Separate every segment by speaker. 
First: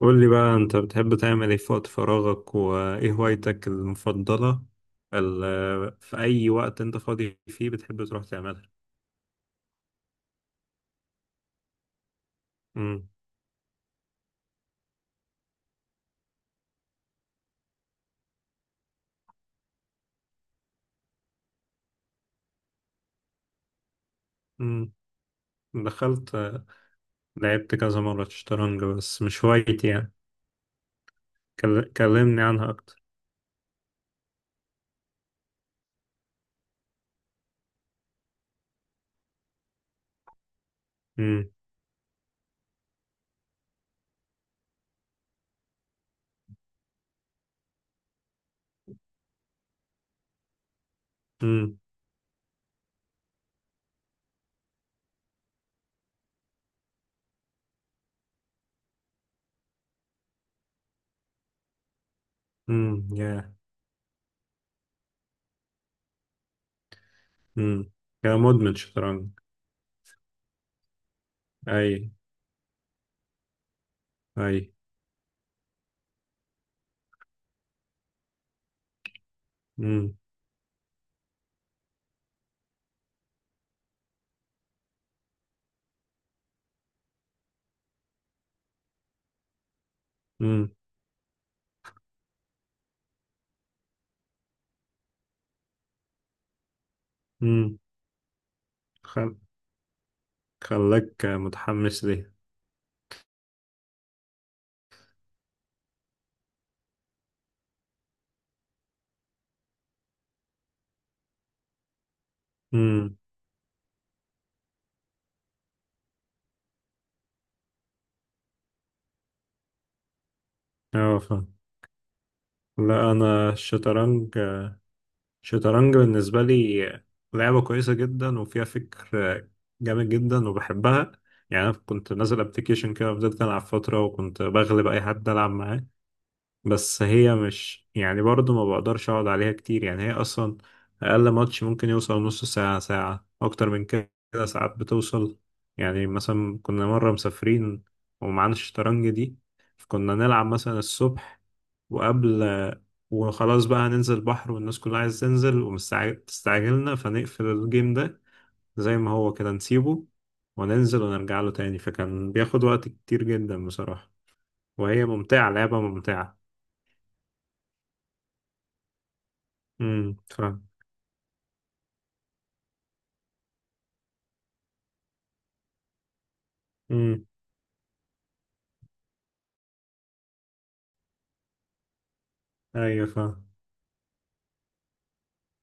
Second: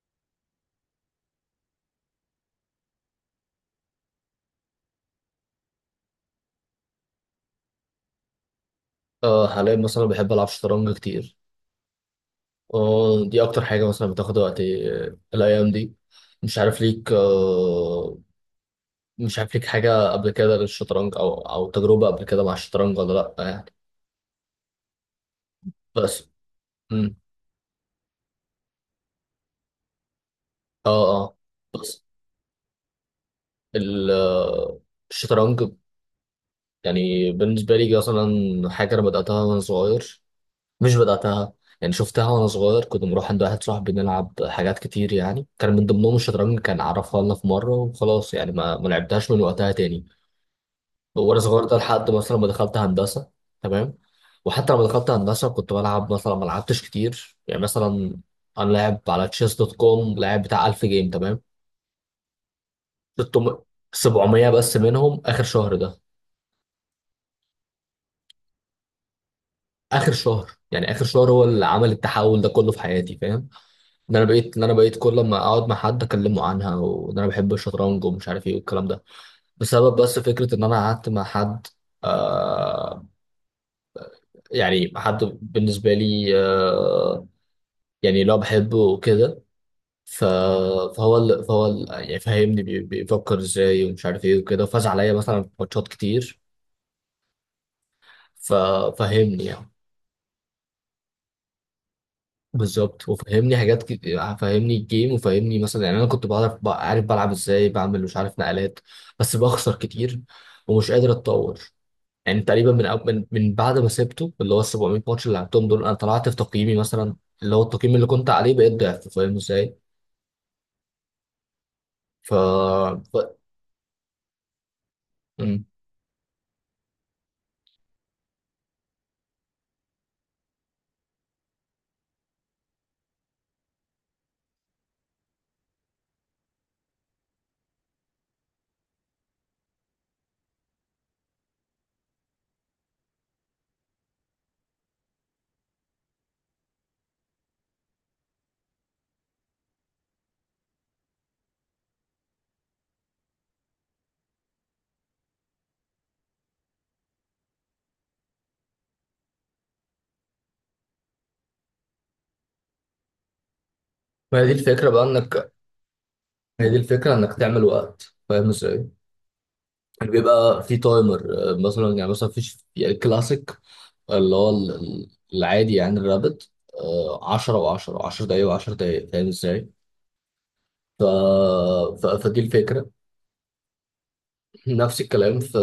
Speaker 1: قول لي بقى انت بتحب تعمل ايه في وقت فراغك وايه هوايتك المفضلة؟ في اي وقت انت فاضي فيه بتحب تروح تعملها.
Speaker 2: اه، حاليا مثلا بحب العب شطرنج كتير.
Speaker 1: امم.
Speaker 2: اه، دي اكتر حاجه مثلا بتاخد وقتي، الايام دي. مش عارف ليك مش عارف ليك حاجه قبل كده للشطرنج او تجربه قبل كده مع الشطرنج ولا؟ لا يعني.
Speaker 1: امم. دخلت
Speaker 2: بس. مم.
Speaker 1: لعبت كذا مرة شطرنج بس مش هوايتي يعني.
Speaker 2: اه، اه. بس
Speaker 1: كلمني عنها اكتر.
Speaker 2: ال- آه، الشطرنج يعني بالنسبه لي مثلا حاجه انا بداتها وانا صغير. مش
Speaker 1: امم.
Speaker 2: بدأتها. يعني شفتها وأنا صغير، كنت بروح عند واحد صاحبي نلعب حاجات كتير، يعني كان من ضمنهم الشطرنج، كان عرفها لنا في مرة وخلاص، يعني ما لعبتهاش من وقتها تاني. وأنا صغير ده
Speaker 1: امم.
Speaker 2: لحد مثلا ما دخلت هندسة. تمام. وحتى لما دخلت هندسة كنت بلعب مثلا، ما لعبتش كتير يعني مثلا. أنا لاعب على تشيس دوت كوم، لاعب بتاع 1000 جيم، تمام.
Speaker 1: يا.
Speaker 2: 600، 700 بس منهم آخر شهر ده.
Speaker 1: امم. يا مدمن شطرنج!
Speaker 2: آخر شهر، يعني آخر شهر هو اللي
Speaker 1: اي.
Speaker 2: عمل التحول ده كله في حياتي، فاهم؟ ده انا بقيت
Speaker 1: اي.
Speaker 2: ده انا بقيت كل ما اقعد مع حد اكلمه عنها، وان انا بحب الشطرنج ومش عارف ايه والكلام ده، بسبب
Speaker 1: امم.
Speaker 2: بس فكره ان انا قعدت مع حد. آه، يعني حد بالنسبه لي، يعني لو بحبه وكده. ف-
Speaker 1: امم.
Speaker 2: فهو يعني فهمني بيفكر ازاي ومش عارف ايه وكده، وفاز عليا مثلا في ماتشات كتير.
Speaker 1: امم. خل...
Speaker 2: ففهمني يعني.
Speaker 1: خلاك متحمس ليه؟
Speaker 2: بالظبط، وفهمني حاجات كتير، فهمني الجيم، وفهمني مثلا، يعني انا كنت بعرف عارف بلعب ازاي، بعمل مش عارف نقلات، بس بخسر كتير، ومش قادر اتطور. يعني تقريبا من أو-
Speaker 1: امم.
Speaker 2: من من بعد ما سبته، اللي هو ال 700 ماتش اللي لعبتهم دول، انا طلعت في تقييمي مثلا، اللي هو التقييم اللي كنت عليه بقيت ضعف، فاهم ازاي؟
Speaker 1: اه فاهم.
Speaker 2: ف
Speaker 1: لا
Speaker 2: ف...
Speaker 1: انا الشطرنج.
Speaker 2: مم.
Speaker 1: الشطرنج بالنسبة لي لعبة كويسة جدا وفيها فكر جامد جدا وبحبها. يعني أنا كنت نازل أبلكيشن كده فضلت ألعب فترة وكنت بغلب أي حد ألعب معاه. بس هي مش يعني برضه ما بقدرش أقعد عليها كتير، يعني هي أصلا أقل ماتش ممكن يوصل نص ساعة ساعة أكتر من كده. ساعات بتوصل. يعني مثلا كنا مرة مسافرين ومعانا الشطرنج دي، فكنا نلعب مثلا الصبح وقبل، وخلاص بقى هننزل البحر والناس كلها عايز تنزل ومستعجلنا، فنقفل الجيم ده زي ما هو كده نسيبه وننزل ونرجع له تاني، فكان بياخد وقت كتير جدا بصراحة.
Speaker 2: ما هي دي الفكره بقى
Speaker 1: وهي ممتعة،
Speaker 2: انك.
Speaker 1: لعبة ممتعة.
Speaker 2: ما هي دي الفكره انك تعمل وقت، فاهم ازاي؟ يعني
Speaker 1: امم،
Speaker 2: بيبقى
Speaker 1: فاهم.
Speaker 2: في تايمر. مثلا يعني مثلا فيش يعني الكلاسيك، اللي هو العادي يعني الرابط،
Speaker 1: امم.
Speaker 2: 10 و10 و10 دقايق و10 دقايق، فاهم ازاي؟ ف... فدي الفكرة.
Speaker 1: ايوه فاهم.
Speaker 2: نفس الكلام في.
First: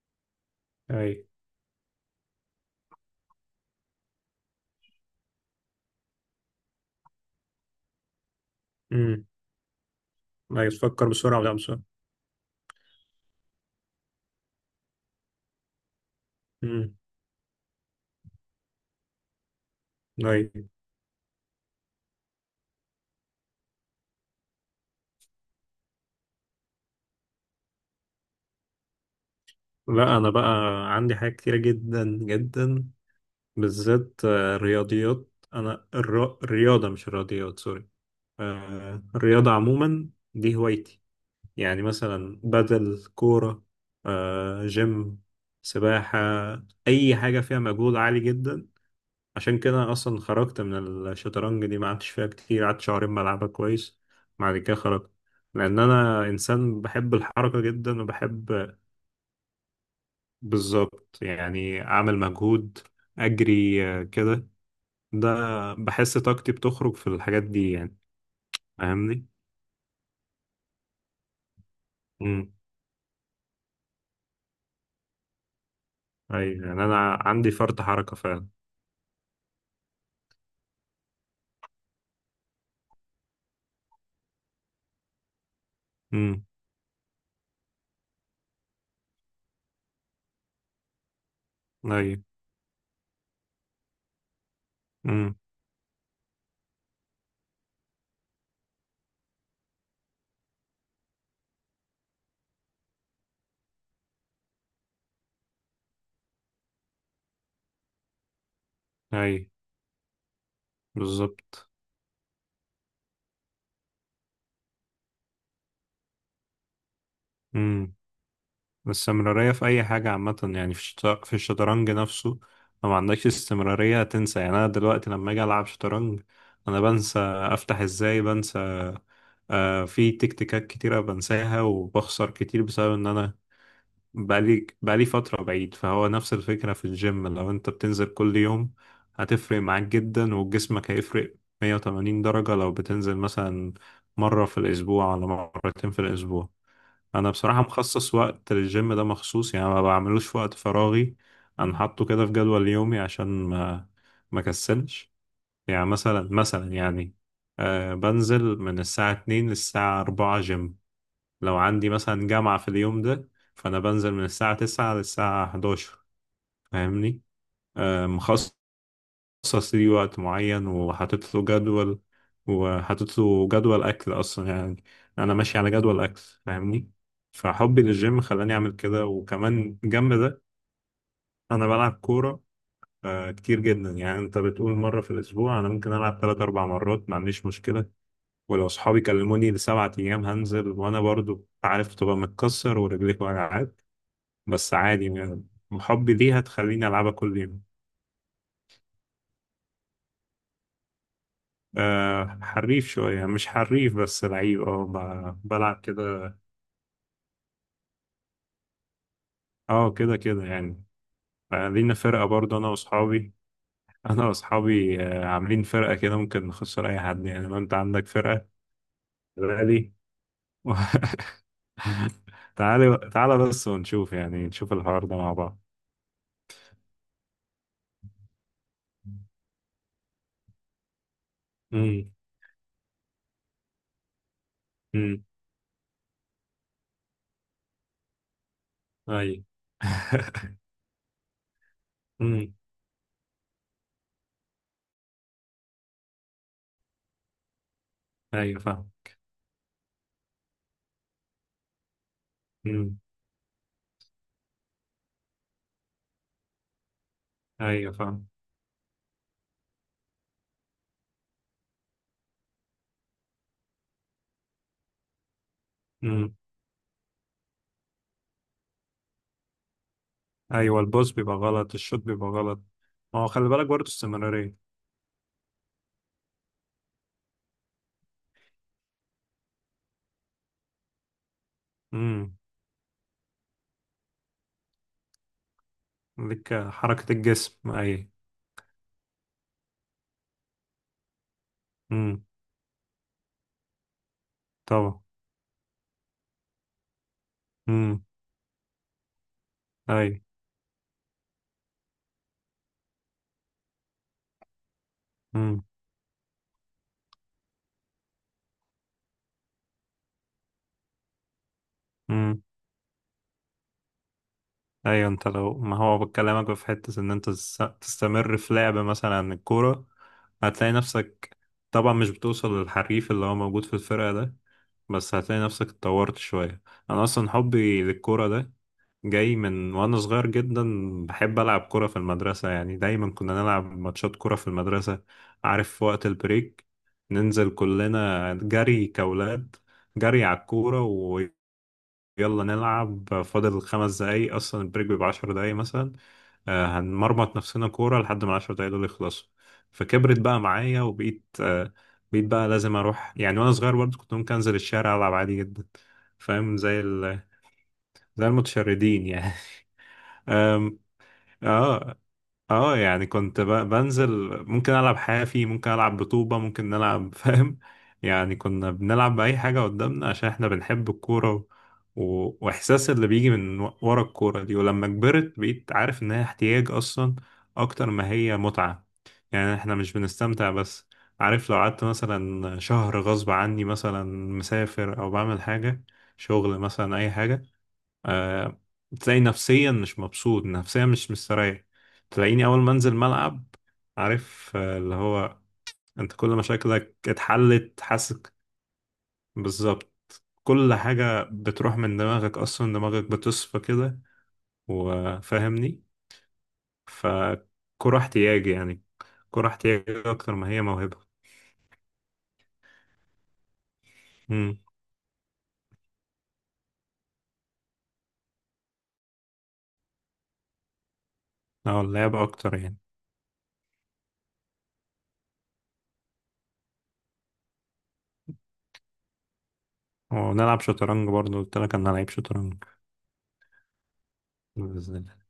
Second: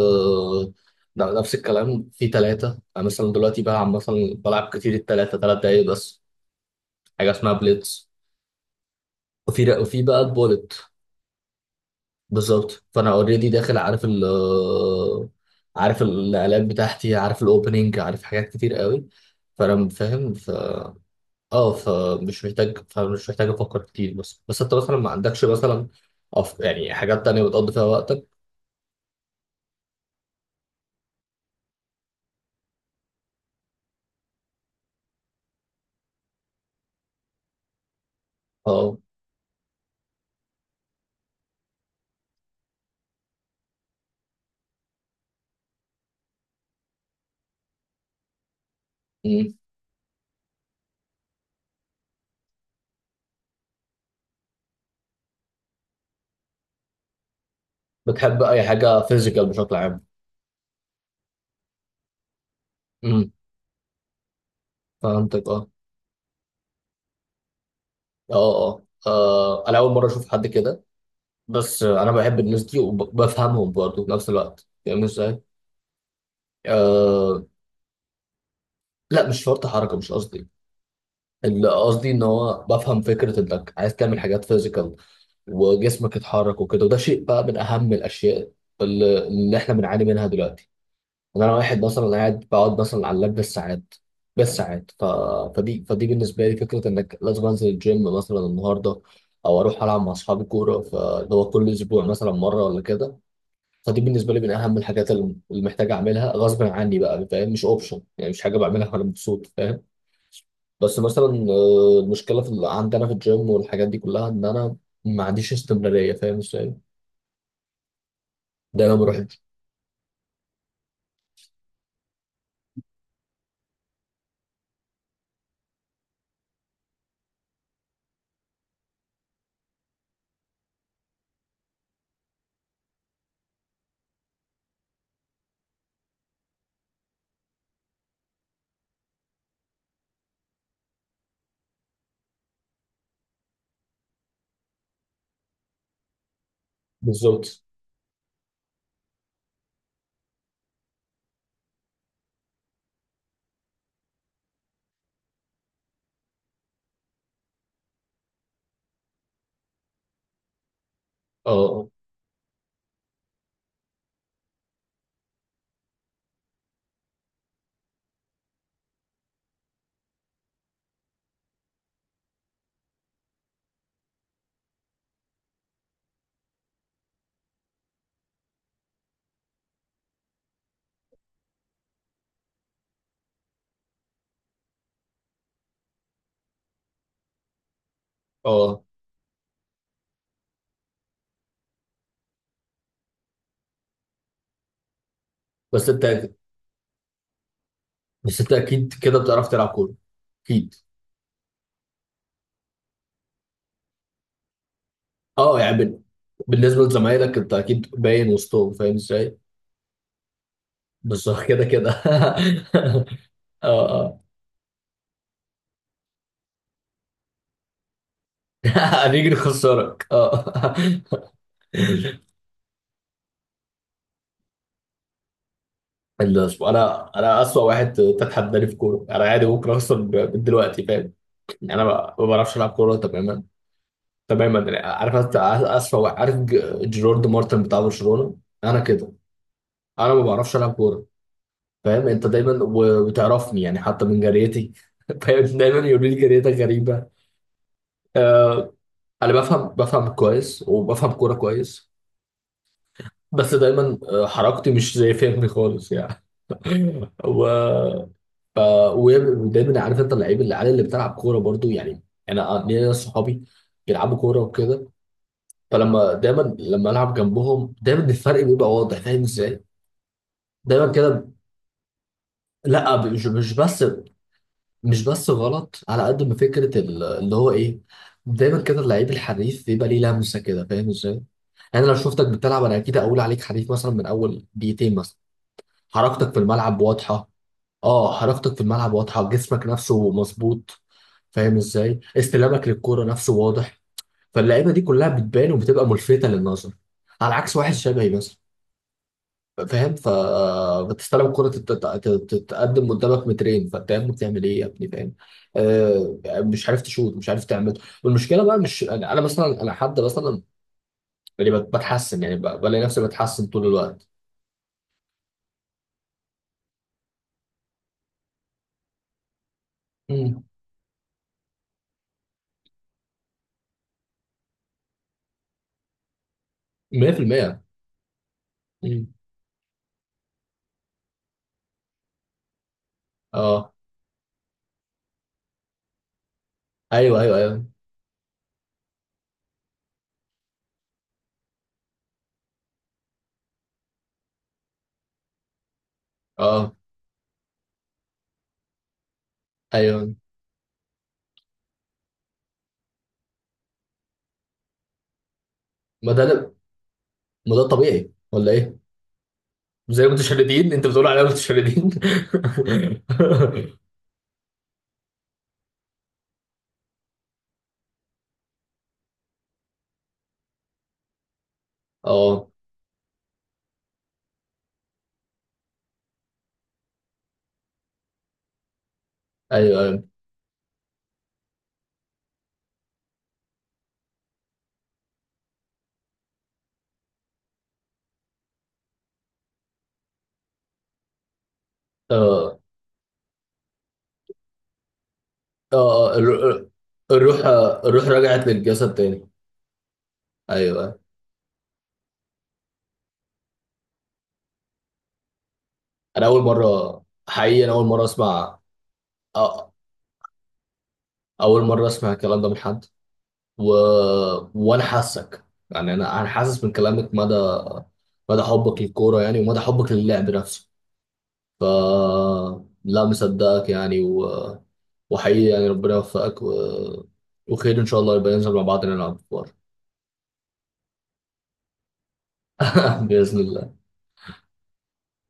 Speaker 1: ايوه.
Speaker 2: نفس الكلام في ثلاثة. أنا مثلا دلوقتي بلعب مثلا بلعب كتير الثلاثة 3 دقايق بس، حاجة اسمها بليتز.
Speaker 1: امم
Speaker 2: وفي بقى
Speaker 1: ايوه،
Speaker 2: البولت.
Speaker 1: تفكر بسرعة ولا بسرعة؟
Speaker 2: بالظبط، فأنا اوريدي داخل، عارف عارف النقلات
Speaker 1: امم.
Speaker 2: بتاعتي، عارف الاوبننج، عارف حاجات كتير قوي، فأنا فاهم.
Speaker 1: ايوه.
Speaker 2: اه، فمش محتاج افكر كتير. بس انت مثلا ما عندكش مثلا، يعني حاجات تانية بتقضي فيها وقتك؟
Speaker 1: لا انا بقى عندي حاجات كتيرة جدا جدا، بالذات آه، رياضيات. انا الرياضة، مش الرياضيات، سوري.
Speaker 2: اه.
Speaker 1: آه، الرياضة عموما دي هوايتي. يعني مثلا بدل كورة، آه، جيم، سباحة، أي حاجة فيها مجهود عالي جدا.
Speaker 2: مم.
Speaker 1: عشان كده أنا أصلا خرجت من الشطرنج دي، ما قعدتش فيها كتير، قعدت شهرين بلعبها كويس، بعد كده خرجت، لأن أنا إنسان بحب الحركة جدا
Speaker 2: بتحب
Speaker 1: وبحب.
Speaker 2: اي حاجة فيزيكال بشكل عام؟
Speaker 1: بالظبط، يعني أعمل مجهود،
Speaker 2: امم.
Speaker 1: أجري آه، كده. ده
Speaker 2: فهمتك، اه،
Speaker 1: بحس طاقتي بتخرج في الحاجات دي يعني.
Speaker 2: اه، اه.
Speaker 1: فاهمني؟
Speaker 2: انا اول مرة اشوف حد كده. بس انا بحب الناس دي وبفهمهم برضه في نفس الوقت، فاهم ازاي؟
Speaker 1: ايوه، يعني انا
Speaker 2: آه...
Speaker 1: عندي فرط حركة فعلا.
Speaker 2: لا، مش شرط حركة، مش قصدي. اللي قصدي ان هو بفهم فكرة انك عايز تعمل حاجات فيزيكال، وجسمك
Speaker 1: امم.
Speaker 2: يتحرك وكده، وده شيء بقى من اهم الاشياء اللي احنا بنعاني منها دلوقتي. إن انا واحد مثلا
Speaker 1: ايوه.
Speaker 2: قاعد بقعد مثلا على اللاب بالساعات، بالساعات،
Speaker 1: امم.
Speaker 2: فدي بالنسبه لي فكره انك لازم انزل الجيم مثلا النهارده، او اروح العب مع اصحابي كوره، فاللي هو كل اسبوع مثلا مره ولا كده. فدي بالنسبه لي من اهم الحاجات اللي محتاج اعملها غصب عني بقى، فاهم؟ مش اوبشن، يعني مش حاجه بعملها وانا مبسوط،
Speaker 1: ايوه.
Speaker 2: فاهم؟ بس مثلا
Speaker 1: بالظبط.
Speaker 2: المشكله في عندنا في الجيم والحاجات دي كلها ان انا ما عنديش استمراريه، فاهم ازاي؟
Speaker 1: امم.
Speaker 2: ده لو ما رحتش.
Speaker 1: الاستمرارية في اي حاجة عامة، يعني في في الشطرنج نفسه لو ما عندكش استمرارية هتنسى. يعني انا دلوقتي لما اجي العب شطرنج انا بنسى افتح ازاي، بنسى. آه، في تكتيكات كتيرة بنساها وبخسر كتير بسبب ان انا بقالي فترة بعيد. فهو نفس الفكرة في الجيم، لو انت بتنزل كل يوم هتفرق معاك جدا وجسمك هيفرق 180 درجة لو بتنزل مثلا مرة في الأسبوع ولا مرتين في الأسبوع. أنا بصراحة
Speaker 2: بالظبط.
Speaker 1: مخصص وقت للجيم ده مخصوص، يعني ما بعملوش في وقت فراغي. أنا حاطه كده في جدول يومي عشان ما كسلش. يعني مثلا يعني، آه بنزل من الساعة 2 للساعة 4 جيم. لو
Speaker 2: اه،
Speaker 1: عندي مثلا جامعة في اليوم ده فأنا بنزل من الساعة 9 للساعة 11، فاهمني؟ آه، مخصص ليه وقت معين وحاطط له جدول أكل أصلا يعني. أنا ماشي على جدول أكل، فاهمني. فحبي للجيم خلاني أعمل كده. وكمان جنب ده أنا بلعب كورة آه، كتير جدا. يعني أنت بتقول مرة في الأسبوع، أنا ممكن ألعب تلات أربع مرات ما عنديش مشكلة.
Speaker 2: اه،
Speaker 1: ولو
Speaker 2: اه.
Speaker 1: صحابي كلموني لسبعة أيام هنزل، وأنا برضو عارف تبقى متكسر ورجليك وجعات، بس عادي يعني.
Speaker 2: بس انت
Speaker 1: حبي ليها تخليني ألعبها كل يوم.
Speaker 2: بس انت اكيد كده بتعرف تلعب كوره، اكيد.
Speaker 1: أه حريف شوية، مش حريف بس لعيب، اه
Speaker 2: اه، يعني
Speaker 1: بلعب كده.
Speaker 2: بالنسبه لزمايلك، انت اكيد باين وسطهم، فاهم ازاي؟
Speaker 1: اه، كده كده يعني.
Speaker 2: بس هو كده
Speaker 1: آه، لينا
Speaker 2: كده
Speaker 1: فرقة برضه
Speaker 2: اه، اه
Speaker 1: أنا وأصحابي آه، عاملين فرقة كده ممكن نخسر أي حد، يعني لو أنت عندك فرقة.
Speaker 2: هنيجي
Speaker 1: تعالي.
Speaker 2: نخسرك، اه
Speaker 1: تعالى تعالى بس ونشوف، يعني نشوف الحوار ده مع بعض.
Speaker 2: الأسبوع. انا اسوأ واحد تتحداني في كوره، انا عادي ممكن اخسر من دلوقتي، فاهم؟ يعني انا
Speaker 1: امم.
Speaker 2: ما بعرفش العب كوره تماما، تماما. يعني عارف
Speaker 1: امم.
Speaker 2: أنت اسوأ واحد، عارف جيرارد مارتن بتاع برشلونه؟ انا كده.
Speaker 1: أيوة.
Speaker 2: انا ما بعرفش العب كوره، فاهم انت
Speaker 1: امم.
Speaker 2: دايما، وتعرفني يعني حتى من جريتي. فاهم، دايما يقولوا لي جريتك غريبه.
Speaker 1: أيوة
Speaker 2: آه.
Speaker 1: فاهم.
Speaker 2: انا بفهم كويس، وبفهم كوره كويس.
Speaker 1: امم.
Speaker 2: بس دايما حركتي مش زي فهمي خالص يعني. و...
Speaker 1: أيوة فاهم.
Speaker 2: ف... ودايما عارف انت اللعيب اللي على اللي بتلعب كوره برضو يعني. انا ليا ناس صحابي بيلعبوا كوره وكده. فلما دايما لما العب جنبهم، دايما الفرق بيبقى واضح، فاهم ازاي؟
Speaker 1: ايوه،
Speaker 2: دايما
Speaker 1: البوز
Speaker 2: كده.
Speaker 1: بيبقى غلط، الشوت بيبقى غلط.
Speaker 2: لا،
Speaker 1: ما
Speaker 2: مش
Speaker 1: هو خلي
Speaker 2: مش
Speaker 1: بالك
Speaker 2: بس.
Speaker 1: برضه استمرارية.
Speaker 2: مش بس غلط، على قد ما فكرة اللي هو ايه. دايما كده، اللعيب الحريف بيبقى ليه لمسة كده، فاهم ازاي؟ يعني أنا لو شفتك
Speaker 1: امم.
Speaker 2: بتلعب، أنا أكيد أقول عليك حريف مثلا من أول دقيقتين مثلا. حركتك في
Speaker 1: لك
Speaker 2: الملعب
Speaker 1: حركة
Speaker 2: واضحة.
Speaker 1: الجسم اي.
Speaker 2: أه، حركتك في الملعب واضحة، جسمك نفسه مظبوط، فاهم ازاي؟
Speaker 1: امم.
Speaker 2: استلامك للكورة نفسه واضح. فاللعيبة دي
Speaker 1: طبعا.
Speaker 2: كلها بتبان وبتبقى ملفتة للنظر، على عكس واحد
Speaker 1: امم.
Speaker 2: شبهي مثلا. فاهم،
Speaker 1: اي.
Speaker 2: فبتستلم كرة تتقدم قدامك مترين، فانت يا ابني بتعمل ايه يا ابني، فاهم؟
Speaker 1: امم.
Speaker 2: آه، مش عارف تشوط، مش عارف تعمل. والمشكله بقى مش انا، أنا مثلا انا حد مثلا اللي بتحسن، يعني
Speaker 1: امم.
Speaker 2: بلاقي نفسي بتحسن طول الوقت.
Speaker 1: ايوه، انت لو، ما هو بكلمك في حتة ان انت تستمر في لعب مثلا عن الكورة،
Speaker 2: مم.
Speaker 1: هتلاقي نفسك طبعا مش بتوصل للحريف اللي هو موجود في الفرقة ده، بس هتلاقي نفسك اتطورت شوية. انا اصلا
Speaker 2: 100%.
Speaker 1: حبي للكورة ده
Speaker 2: مم.
Speaker 1: جاي من وانا صغير جدا. بحب العب كرة في المدرسة، يعني دايما كنا نلعب
Speaker 2: اه،
Speaker 1: ماتشات كرة في المدرسة، عارف في وقت البريك،
Speaker 2: ايوه، ايوه،
Speaker 1: ننزل
Speaker 2: ايوه.
Speaker 1: كلنا جري كأولاد، جري على الكورة، ويلا نلعب. فاضل 5 دقايق اصلا، البريك بيبقى 10 دقايق مثلا، آه،
Speaker 2: اه،
Speaker 1: هنمرمط نفسنا كورة لحد ما ال10 دقايق دول يخلصوا.
Speaker 2: ايوه.
Speaker 1: فكبرت بقى معايا وبقيت آه، بقى لازم اروح، يعني وانا صغير برضه كنت ممكن انزل الشارع العب عادي جدا،
Speaker 2: ما ده
Speaker 1: فاهم زي
Speaker 2: ما ده طبيعي
Speaker 1: زي
Speaker 2: ولا ايه؟
Speaker 1: المتشردين يعني.
Speaker 2: زي المتشردين، انت بتقول علينا متشردين؟
Speaker 1: اه اه، يعني كنت بنزل، ممكن العب حافي، ممكن العب بطوبة، ممكن نلعب، فاهم. يعني كنا بنلعب بأي حاجة قدامنا عشان احنا بنحب الكورة
Speaker 2: اه،
Speaker 1: واحساس اللي بيجي من ورا الكورة دي. ولما كبرت بقيت عارف ان هي احتياج اصلا اكتر ما هي متعة. يعني احنا
Speaker 2: ايوه،
Speaker 1: مش
Speaker 2: ايوه.
Speaker 1: بنستمتع بس، عارف. لو قعدت مثلا شهر غصب عني، مثلا مسافر او بعمل حاجة شغل مثلا، اي حاجة، آه، تلاقي نفسيا مش مبسوط، نفسيا مش مستريح. تلاقيني
Speaker 2: آه.
Speaker 1: أول ما أنزل ملعب، عارف، آه، اللي هو أنت
Speaker 2: اه،
Speaker 1: كل مشاكلك
Speaker 2: الروح.
Speaker 1: اتحلت،
Speaker 2: الروح
Speaker 1: حاسس.
Speaker 2: رجعت للجسد تاني.
Speaker 1: بالظبط. كل
Speaker 2: ايوه،
Speaker 1: حاجة بتروح من دماغك، أصلا دماغك بتصفى كده، وفاهمني
Speaker 2: انا اول مره. حقيقي، انا اول
Speaker 1: فكرة
Speaker 2: مره
Speaker 1: احتياجي
Speaker 2: اسمع.
Speaker 1: يعني،
Speaker 2: أ-
Speaker 1: كرة احتياجي أكتر ما هي موهبة.
Speaker 2: اول مره اسمع الكلام ده من حد، و...
Speaker 1: امم.
Speaker 2: وانا حاسك. يعني انا حاسس من كلامك مدى، مدى حبك للكوره، يعني ومدى حبك للعب نفسه. ف
Speaker 1: أو اللعب أكتر يعني.
Speaker 2: لا، مصدقك يعني، وحقيقي يعني ربنا يوفقك، وخير ان شاء الله يبقى ننزل مع بعض نلعب كوره.
Speaker 1: ونلعب شطرنج برضه، قلت لك أنا لعيب شطرنج.
Speaker 2: باذن الله.
Speaker 1: بإذن الله.